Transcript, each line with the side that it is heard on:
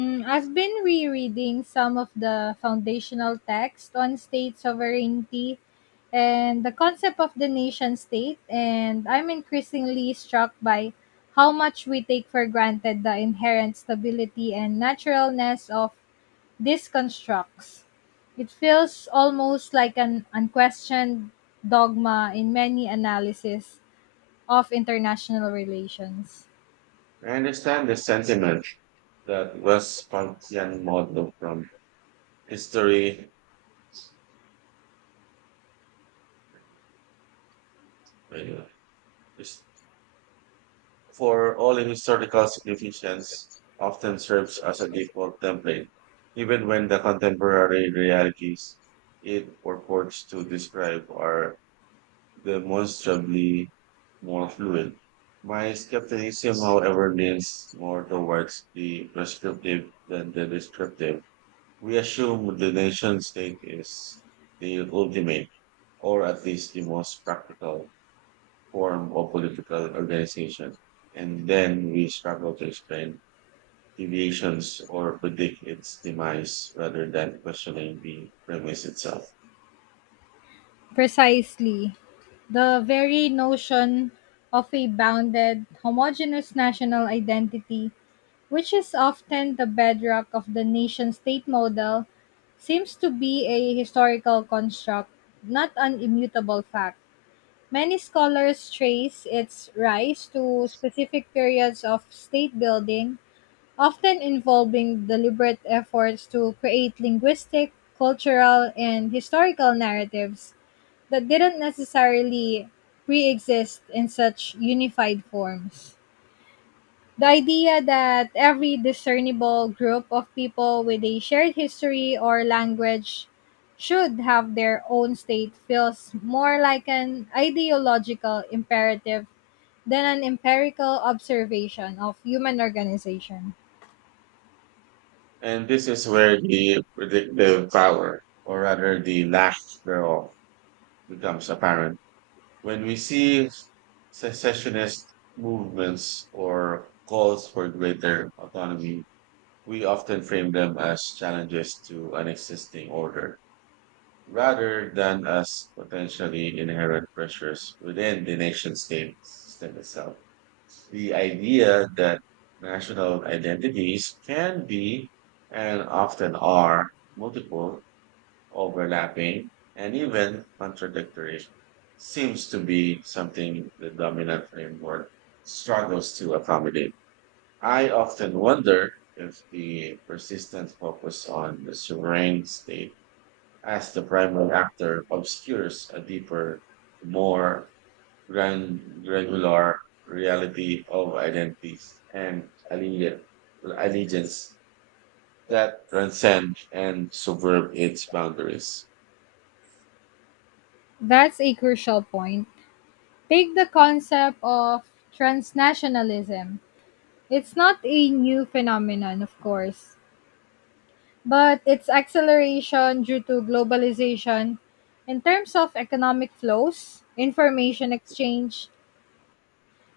left: I've been rereading some of the foundational text on state sovereignty and the concept of the nation state, and I'm increasingly struck by how much we take for granted the inherent stability and naturalness of these constructs. It feels almost like an unquestioned dogma in many analyses of international relations.
right: I understand the sentiment that West Pontian model from history uh, is for all in historical significance often serves as a default template, even when the contemporary realities it purports to describe are demonstrably more fluid. My skepticism, however, leans more towards the prescriptive than the descriptive. We assume the nation state is the ultimate, or at least the most practical, form of political organization, and then we struggle to explain deviations or predict its demise rather than questioning the premise itself.
left: Precisely. The very notion of a bounded, homogeneous national identity, which is often the bedrock of the nation state model, seems to be a historical construct, not an immutable fact. Many scholars trace its rise to specific periods of state building, often involving deliberate efforts to create linguistic, cultural, and historical narratives that didn't necessarily pre-exist in such unified forms. The idea that every discernible group of people with a shared history or language should have their own state feels more like an ideological imperative than an empirical observation of human organization.
right: And this is where the predictive power, or rather the lack thereof, becomes apparent. When we see secessionist movements or calls for greater autonomy, we often frame them as challenges to an existing order rather than as potentially inherent pressures within the nation state system itself. The idea that national identities can be and often are multiple, overlapping, and even contradictory seems to be something the dominant framework struggles to accommodate. I often wonder if the persistent focus on the sovereign state as the primary actor obscures a deeper, more granular reality of identities and allegiance that transcend and subvert its boundaries.
left: That's a crucial point. Take the concept of transnationalism. It's not a new phenomenon, of course, but its acceleration due to globalization, in terms of economic flows, information exchange,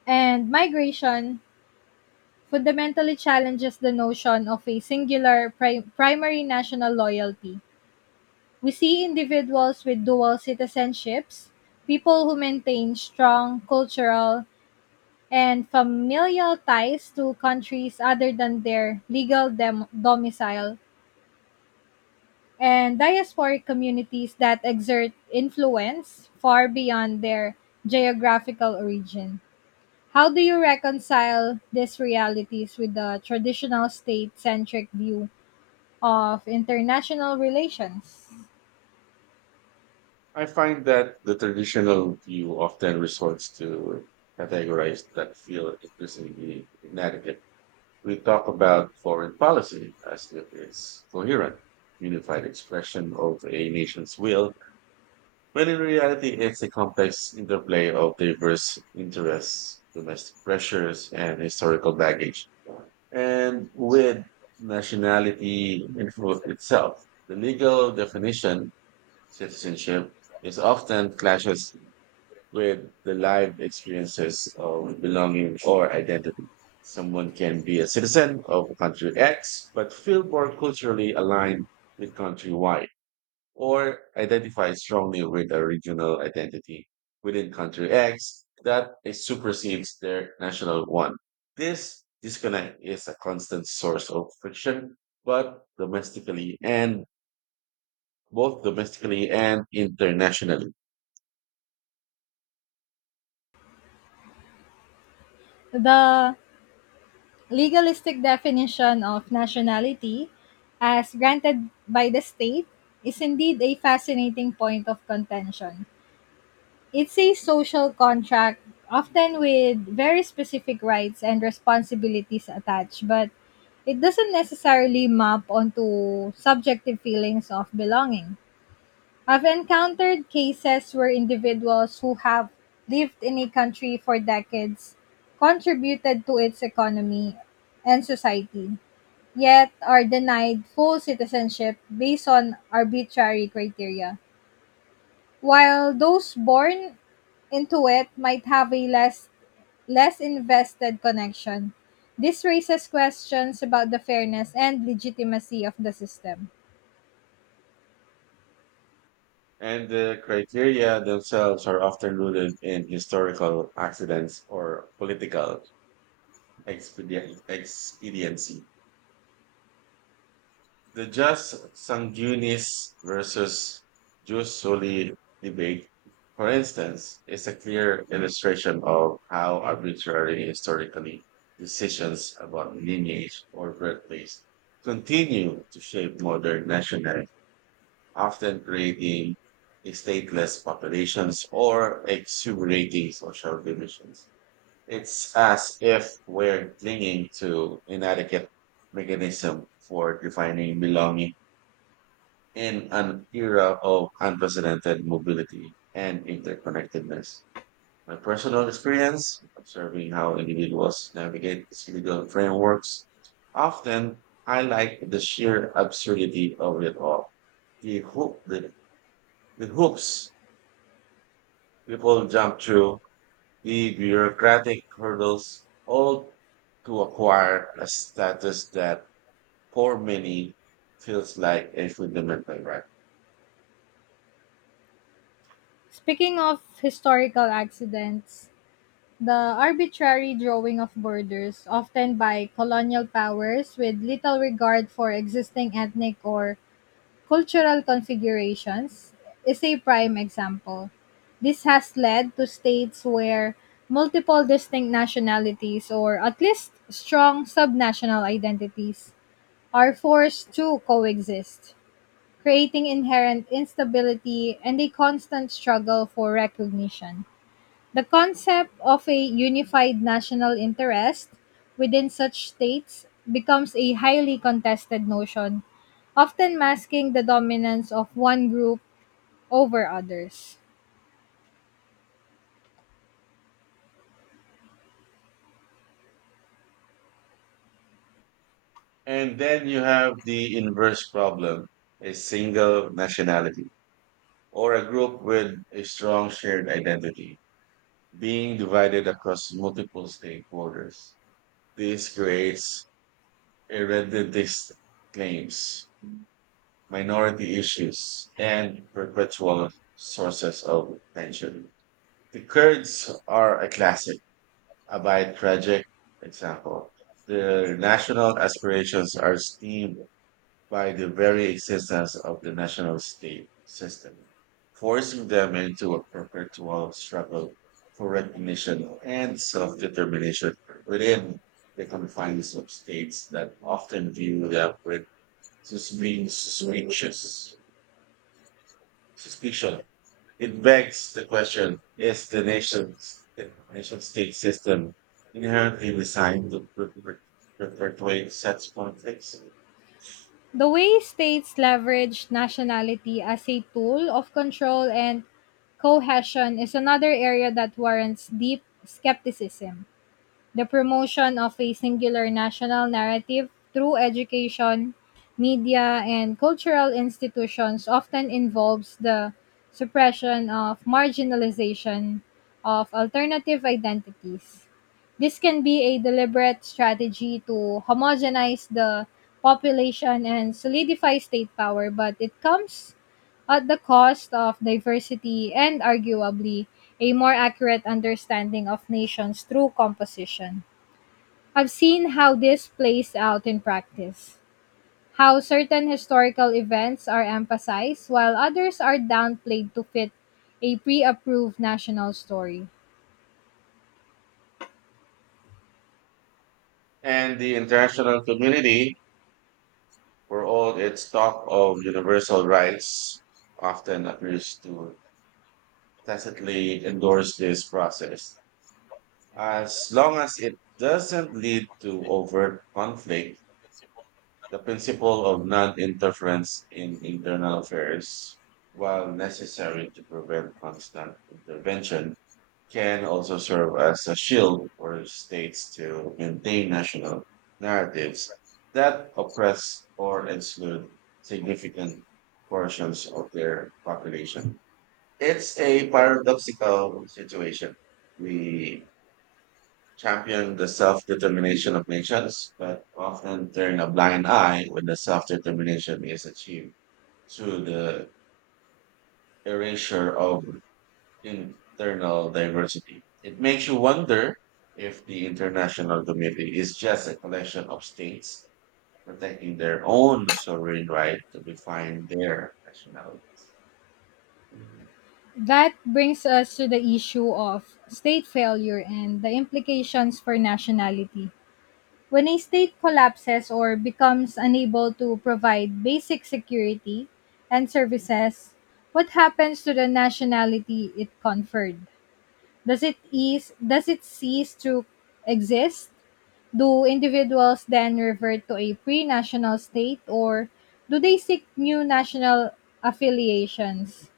left: and migration, fundamentally challenges the notion of a singular primary national loyalty. We see individuals with dual citizenships, people who maintain strong cultural and familial ties to countries other than their legal domicile, and diasporic communities that exert influence far beyond their geographical origin. How do you reconcile these realities with the traditional state centric view of international relations?
right: I find that the traditional view often resorts to categorize that feel increasingly inadequate. We talk about foreign policy as if it's coherent, unified expression of a nation's will, when in reality it's a complex interplay of diverse interests, domestic pressures, and historical baggage. And with nationality itself, the legal definition, citizenship, is often clashes with the live experiences of belonging or identity. Someone can be a citizen of country X, but feel more culturally aligned with country Y, or identify strongly with a regional identity within country X that it supersedes their national one. This disconnect is a constant source of friction, but domestically and both domestically and internationally.
left: The legalistic definition of nationality as granted by the state is indeed a fascinating point of contention. It's a social contract, often with very specific rights and responsibilities attached, but it doesn't necessarily map onto subjective feelings of belonging. I've encountered cases where individuals who have lived in a country for decades, contributed to its economy and society, yet are denied full citizenship based on arbitrary criteria, while those born into it might have a less invested connection. This raises questions about the fairness and legitimacy of the system.
right: And the criteria themselves are often rooted in historical accidents or political expediency. The just sanguinis versus jus soli debate, for instance, is a clear illustration of how arbitrary historically decisions about lineage or birthplace continue to shape modern national, often creating stateless populations or exuberating social divisions. It's as if we're clinging to inadequate mechanism for defining belonging in an era of unprecedented mobility and interconnectedness. My personal experience observing how individuals navigate these legal frameworks often highlight the sheer absurdity of it all. The hoop, the, the hoops people jump through, the bureaucratic hurdles, all to acquire a status that, for many, feels like a fundamental right.
left: Speaking of historical accidents, the arbitrary drawing of borders, often by colonial powers with little regard for existing ethnic or cultural configurations, is a prime example. This has led to states where multiple distinct nationalities, or at least strong subnational identities, are forced to coexist, creating inherent instability and a constant struggle for recognition. The concept of a unified national interest within such states becomes a highly contested notion, often masking the dominance of one group over others.
right: And then you have the inverse problem: a single nationality or a group with a strong shared identity being divided across multiple stakeholders. This creates irredentist claims, minority issues, and perpetual sources of tension. The Kurds are a classic, albeit tragic, example. Their national aspirations are steamed by the very existence of the national state system, forcing them into a perpetual struggle for recognition and self determination within the confines of states that often view them with suspicious. Suspicious suspicion. It begs the question, is the nation state system inherently designed to perpetuate such conflicts?
left: The way states leverage nationality as a tool of control and cohesion is another area that warrants deep skepticism. The promotion of a singular national narrative through education, media, and cultural institutions often involves the suppression of marginalization of alternative identities. This can be a deliberate strategy to homogenize the population and solidify state power, but it comes at the cost of diversity and arguably a more accurate understanding of nations through composition. I've seen how this plays out in practice, how certain historical events are emphasized while others are downplayed to fit a pre approved national story.
right: And the international community, for all its talk of universal rights, often appears to tacitly endorse this process. As long as it doesn't lead to overt conflict, the principle of non-interference in internal affairs, while necessary to prevent constant intervention, can also serve as a shield for states to maintain national narratives that oppress or exclude significant portions of their population. It's a paradoxical situation. We champion the self-determination of nations, but often turn a blind eye when the self-determination is achieved through the erasure of internal diversity. It makes you wonder if the international community is just a collection of states protecting their own sovereign right to define their nationality.
left: That brings us to the issue of state failure and the implications for nationality. When a state collapses or becomes unable to provide basic security and services, what happens to the nationality it conferred? Does it cease to exist? Do individuals then revert to a pre-national state, or do they seek new national affiliations?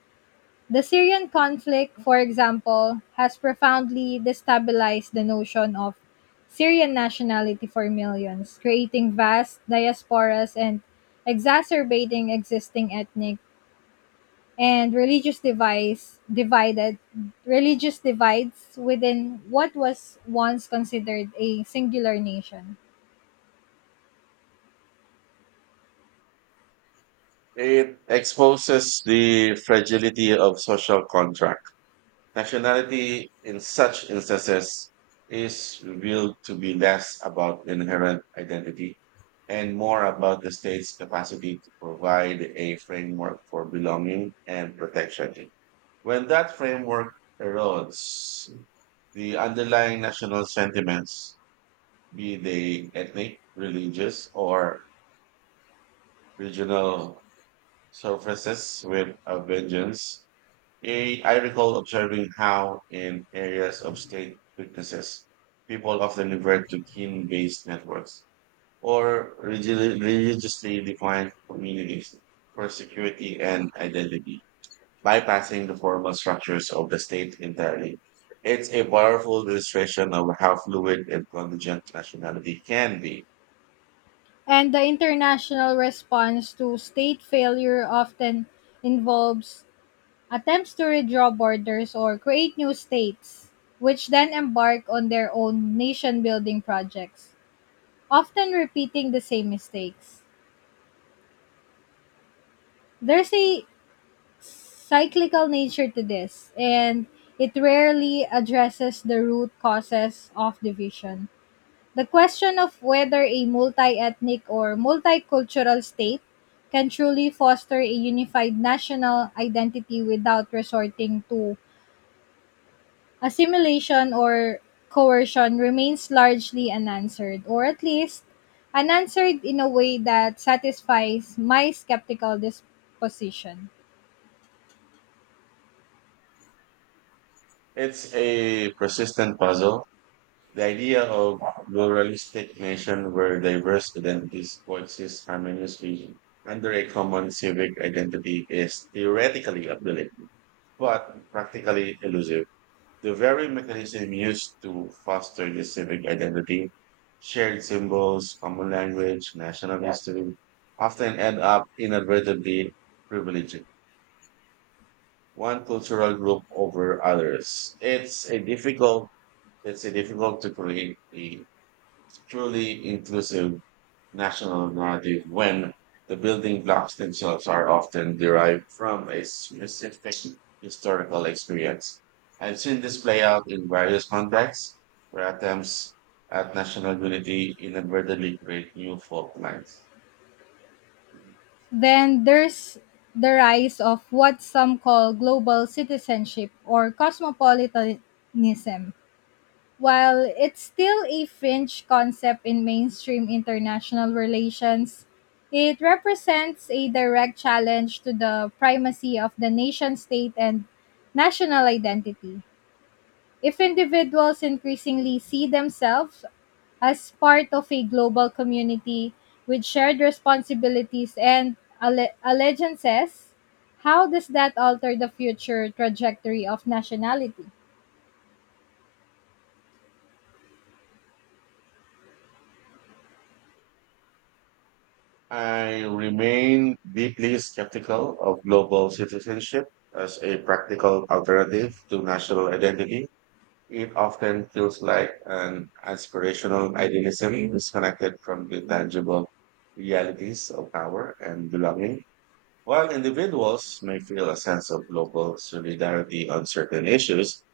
left: The Syrian conflict, for example, has profoundly destabilized the notion of Syrian nationality for millions, creating vast diasporas and exacerbating existing ethnic and religious divides within what was once considered a singular nation.
right: It exposes the fragility of social contract. Nationality in such instances is revealed to be less about inherent identity and more about the state's capacity to provide a framework for belonging and protection. When that framework erodes, the underlying national sentiments, be they ethnic, religious, or regional surfaces with a vengeance. I recall observing how, in areas of state weaknesses, people often revert to kin based networks or religiously defined communities for security and identity, bypassing the formal structures of the state entirely. It's a powerful illustration of how fluid and contingent nationality can be.
left: And the international response to state failure often involves attempts to redraw borders or create new states, which then embark on their own nation building projects, often repeating the same mistakes. There's a cyclical nature to this, and it rarely addresses the root causes of division. The question of whether a multi ethnic or multicultural state can truly foster a unified national identity without resorting to assimilation or coercion remains largely unanswered, or at least unanswered in a way that satisfies my skeptical disposition.
right: It's a persistent puzzle. The idea of pluralistic nation where diverse identities coexist harmoniously under a common civic identity is theoretically appealing, but practically elusive. The very mechanism used to foster this civic identity, shared symbols, common language, national history, often end up inadvertently privileging one cultural group over others. It's a difficult to create a truly inclusive national narrative when the building blocks themselves are often derived from a specific historical experience. I've seen this play out in various contexts where attempts at national unity inadvertently create new fault lines.
left: Then there's the rise of what some call global citizenship or cosmopolitanism. While it's still a fringe concept in mainstream international relations, it represents a direct challenge to the primacy of the nation state and national identity. If individuals increasingly see themselves as part of a global community with shared responsibilities and allegiances, how does that alter the future trajectory of nationality?
right: I remain deeply skeptical of global citizenship as a practical alternative to national identity. It often feels like an aspirational idealism disconnected from the tangible realities of power and belonging. While individuals may feel a sense of global solidarity on certain issues,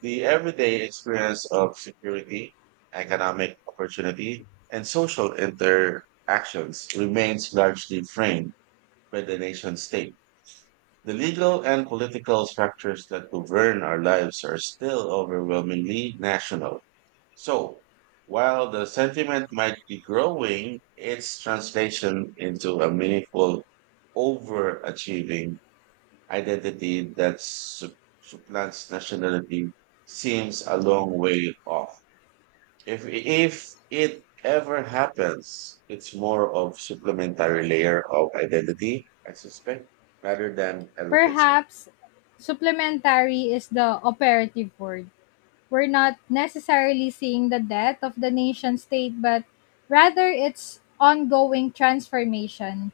right: the everyday experience of security, economic opportunity, and social interactions remains largely framed by the nation state. The legal and political structures that govern our lives are still overwhelmingly national, so, while the sentiment might be growing, its translation into a meaningful, overachieving identity that supplants nationality seems a long way off. If it ever happens, it's more of supplementary layer of identity, I suspect, rather than a replacement.
left: Perhaps supplementary is the operative word. We're not necessarily seeing the death of the nation state, but rather its ongoing transformation,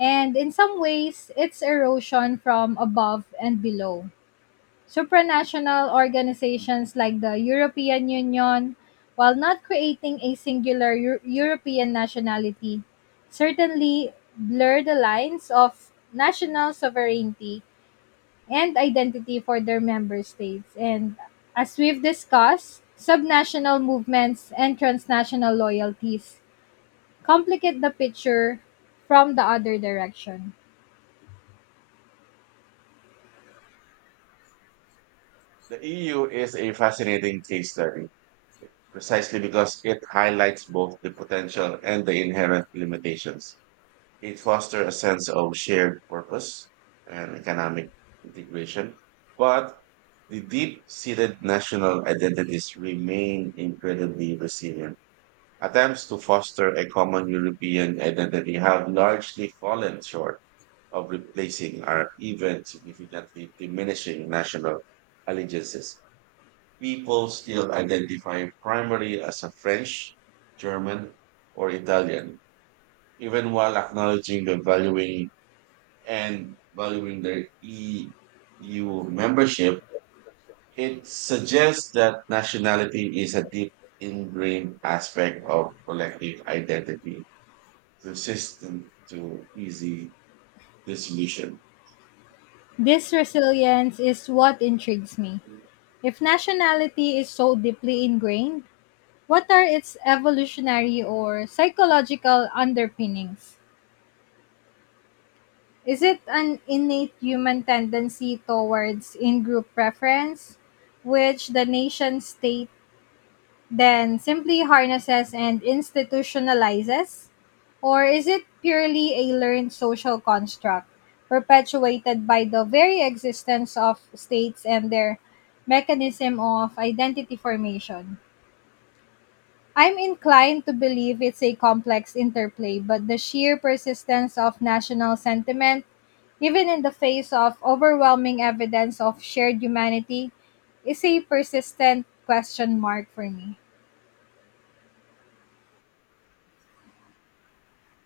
left: and in some ways its erosion from above and below. Supranational organizations like the European Union, while not creating a singular European nationality, certainly blur the lines of national sovereignty and identity for their member states. And as we've discussed, subnational movements and transnational loyalties complicate the picture from the other direction.
right: The EU is a fascinating case study precisely because it highlights both the potential and the inherent limitations. It fosters a sense of shared purpose and economic integration, but the deep seated national identities remain incredibly resilient. Attempts to foster a common European identity have largely fallen short of replacing or even significantly diminishing national allegiances. People still identify primarily as a French, German, or Italian, even while acknowledging the valuing and valuing their EU membership. It suggests that nationality is a deep ingrained aspect of collective identity, resistant to easy dissolution.
left: This resilience is what intrigues me. If nationality is so deeply ingrained, what are its evolutionary or psychological underpinnings? Is it an innate human tendency towards in group preference, which the nation state then simply harnesses and institutionalizes? Or is it purely a learned social construct perpetuated by the very existence of states and their mechanism of identity formation? I'm inclined to believe it's a complex interplay, but the sheer persistence of national sentiment, even in the face of overwhelming evidence of shared humanity, is a persistent question mark for me.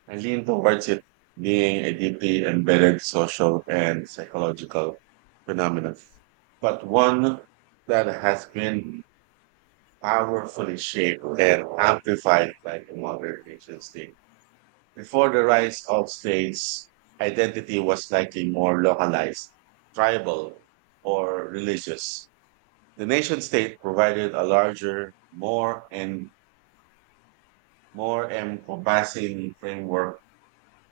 right: I lean towards it being a deeply embedded social and psychological phenomenon, but one that has been powerfully shaped and amplified by the modern nation state. Before the rise of states, identity was likely more localized, tribal, or religious. The nation state provided a larger, more encompassing framework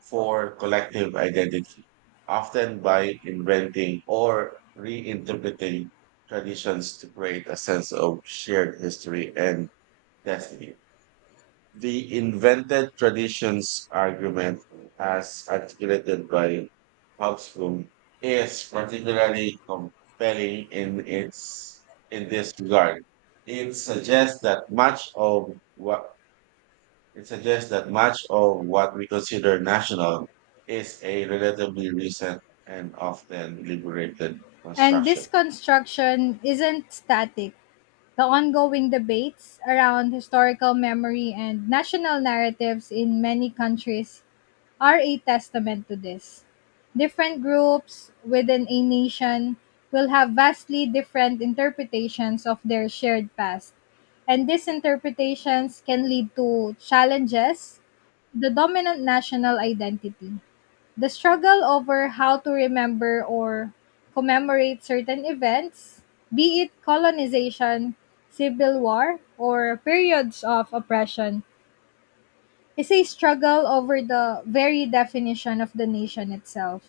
right: for collective identity, often by inventing or reinterpreting traditions to create a sense of shared history and destiny. The invented traditions argument, as articulated by Hobsbawm, is particularly compelling in this regard. It suggests that much of what it suggests that much of what we consider national is a relatively recent and often liberated
left: And
right: construction.
left: this construction isn't static. The ongoing debates around historical memory and national narratives in many countries are a testament to this. Different groups within a nation will have vastly different interpretations of their shared past, and these interpretations can lead to challenges, the dominant national identity. The struggle over how to remember or commemorate certain events, be it colonization, civil war, or periods of oppression, is a struggle over the very definition of the nation itself.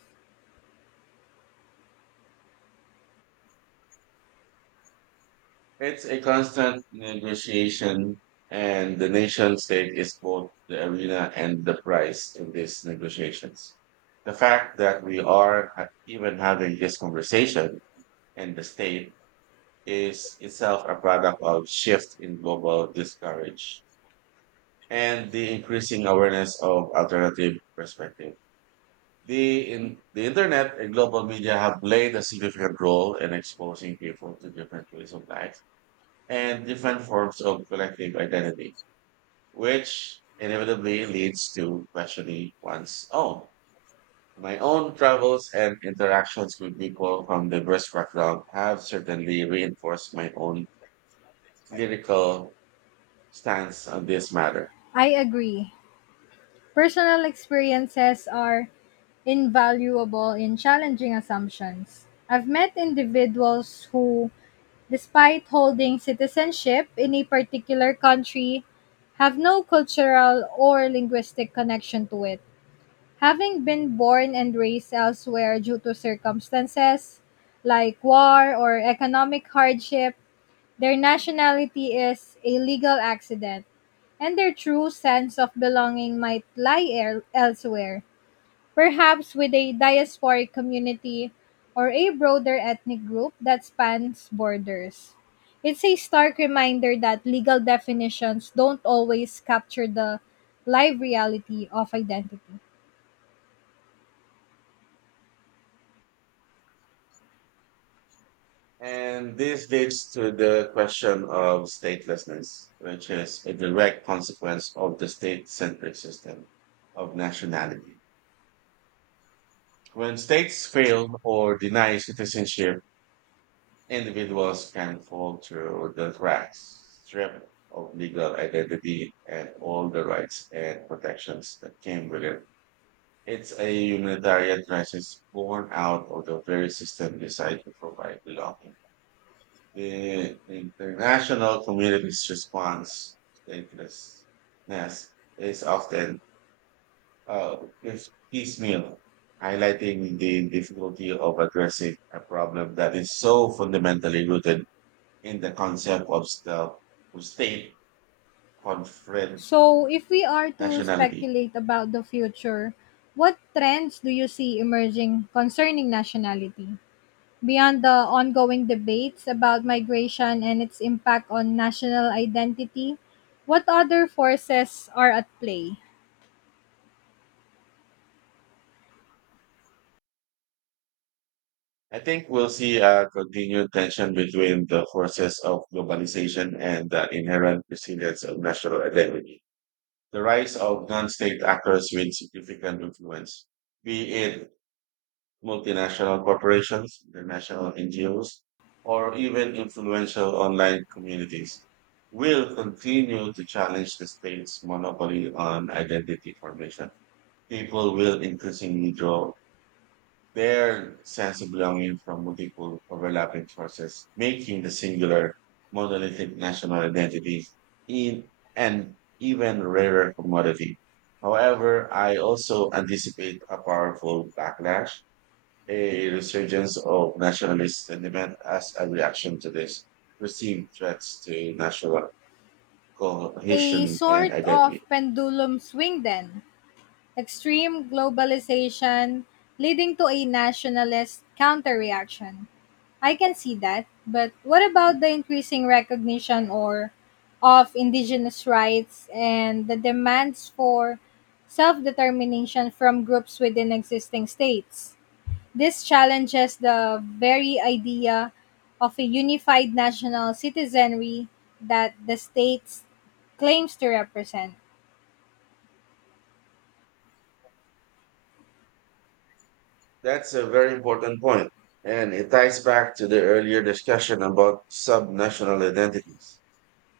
right: It's a constant negotiation, and the nation state is both the arena and the prize in these negotiations. The fact that we are even having this conversation and the state is itself a product of shift in global discourage and the increasing awareness of alternative perspectives. The internet and global media have played a significant role in exposing people to different ways of life and different forms of collective identity, which inevitably leads to questioning one's own. My own travels and interactions with people from diverse backgrounds have certainly reinforced my own lyrical stance on this matter.
left: I agree. Personal experiences are invaluable in challenging assumptions. I've met individuals who, despite holding citizenship in a particular country, have no cultural or linguistic connection to it, having been born and raised elsewhere due to circumstances like war or economic hardship. Their nationality is a legal accident, and their true sense of belonging might lie elsewhere, perhaps with a diasporic community or a broader ethnic group that spans borders. It's a stark reminder that legal definitions don't always capture the live reality of identity.
right: And this leads to the question of statelessness, which is a direct consequence of the state centric system of nationality. When states fail or deny citizenship, individuals can fall through the cracks, stripped of legal identity and all the rights and protections that came with it. It's a humanitarian crisis born out of the very system designed to provide belonging. The international community's response to statelessness is often is piecemeal, highlighting the difficulty of addressing a problem that is so fundamentally rooted in the concept of, of state conferred
left: So, if we are to
right: nationality.
left: speculate about the future, what trends do you see emerging concerning nationality? Beyond the ongoing debates about migration and its impact on national identity, what other forces are at play?
right: I think we'll see a continued tension between the forces of globalization and the inherent resilience of national identity. The rise of non-state actors with significant influence, be it multinational corporations, international NGOs, or even influential online communities, will continue to challenge the state's monopoly on identity formation. People will increasingly draw their sense of belonging from multiple overlapping sources, making the singular monolithic national identity in an even rarer commodity. However, I also anticipate a powerful backlash, a resurgence of nationalist sentiment as a reaction to this perceived threats to national
left: A
right: cohesion and
left: sort of
right: identity.
left: pendulum swing, then. Extreme globalization leading to a nationalist counterreaction. I can see that, but what about the increasing recognition or of indigenous rights and the demands for self-determination from groups within existing states? This challenges the very idea of a unified national citizenry that the states claims to represent.
right: That's a very important point, and it ties back to the earlier discussion about subnational identities.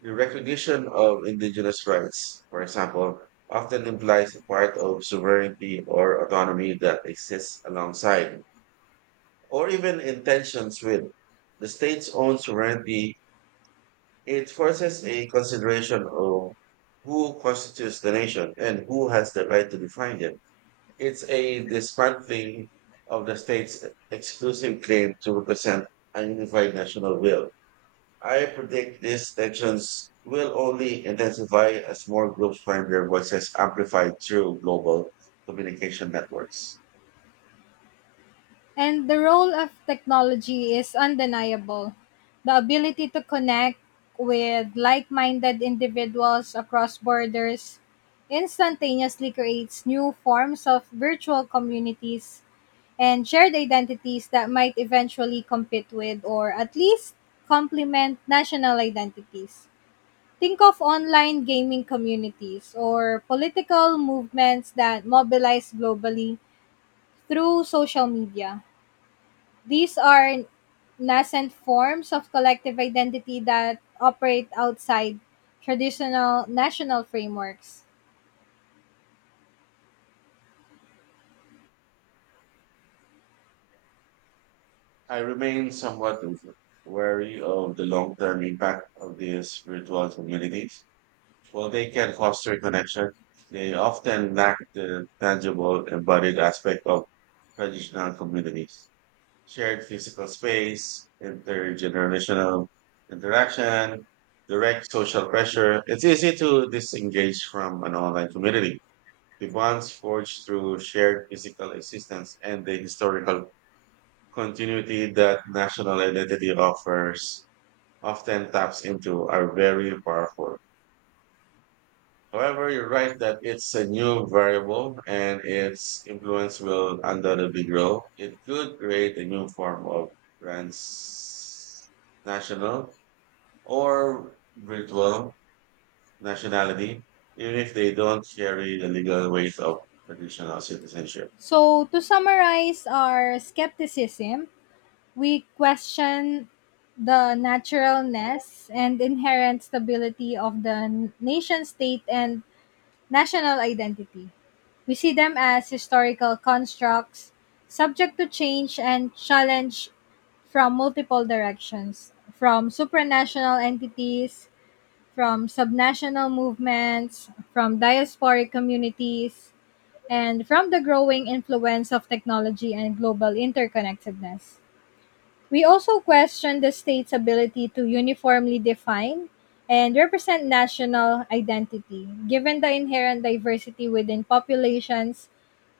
right: The recognition of indigenous rights, for example, often implies a part of sovereignty or autonomy that exists alongside, or even in tensions with the state's own sovereignty. It forces a consideration of who constitutes the nation and who has the right to define it. It's a dismantling of the state's exclusive claim to represent a unified national will. I predict these tensions will only intensify as more groups find their voices amplified through global communication networks.
left: And the role of technology is undeniable. The ability to connect with like minded individuals across borders instantaneously creates new forms of virtual communities and shared identities that might eventually compete with or at least complement national identities. Think of online gaming communities or political movements that mobilize globally through social media. These are nascent forms of collective identity that operate outside traditional national frameworks.
right: I remain somewhat wary of the long term impact of these virtual communities. While they can foster connection, they often lack the tangible embodied aspect of traditional communities. Shared physical space, intergenerational interaction, direct social pressure. It's easy to disengage from an online community. The bonds forged through shared physical existence and the historical continuity that national identity offers often taps into are very powerful. However, you're right that it's a new variable and its influence will undoubtedly grow. It could create a new form of transnational or virtual nationality, even if they don't carry the legal weight of traditional citizenship.
left: So, to summarize our skepticism, we question the naturalness and inherent stability of the nation state and national identity. We see them as historical constructs subject to change and challenge from multiple directions, from supranational entities, from subnational movements, from diasporic communities, and from the growing influence of technology and global interconnectedness. We also question the state's ability to uniformly define and represent national identity, given the inherent diversity within populations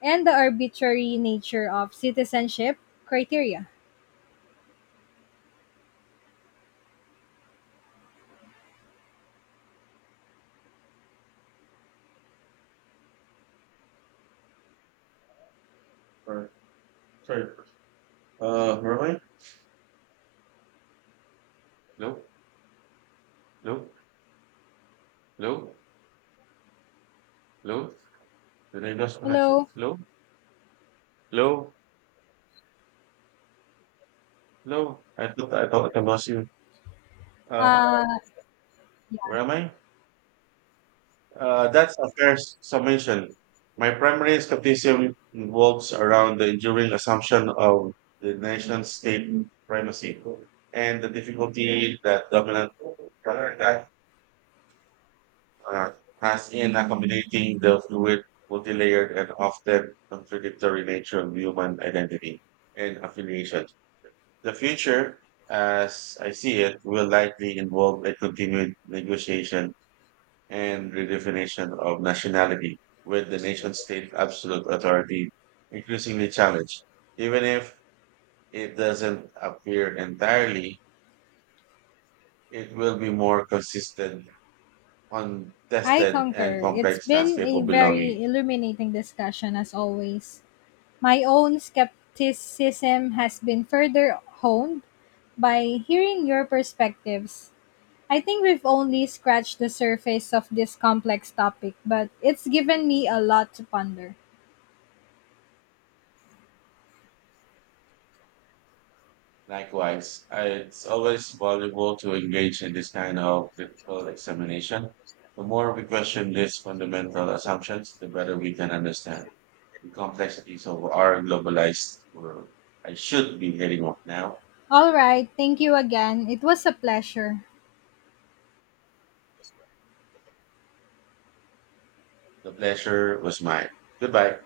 left: and the arbitrary nature of citizenship criteria.
right: Right. Sorry. Merwin? Hello? Hello? Hello? Hello? Did I lose connection?
left: Hello.
right: Hello? Hello? Hello? I thought I lost you. Uh,
left: Uh, yeah.
right: where am I? That's a fair summation. My primary skepticism involves around the enduring assumption of the nation state primacy and the difficulty that dominant that uh, has in accommodating the fluid, multi-layered, and often contradictory nature of human identity and affiliation. The future, as I see it, will likely involve a continued negotiation and redefinition of nationality, with the nation state's absolute authority increasingly challenged. Even if it doesn't appear entirely, it will be more consistent,
left: I
right: contested, and
left: concur. It's
right: complex
left: been
right: landscape
left: a
right: of belonging.
left: very illuminating discussion, as always. My own skepticism has been further honed by hearing your perspectives. I think we've only scratched the surface of this complex topic, but it's given me a lot to ponder.
right: Likewise, I- it's always valuable to engage in this kind of critical examination. The more we question these fundamental assumptions, the better we can understand the complexities of our globalized world. I should be heading off now.
left: All right, thank you again. It was a pleasure.
right: The pleasure was mine. Goodbye.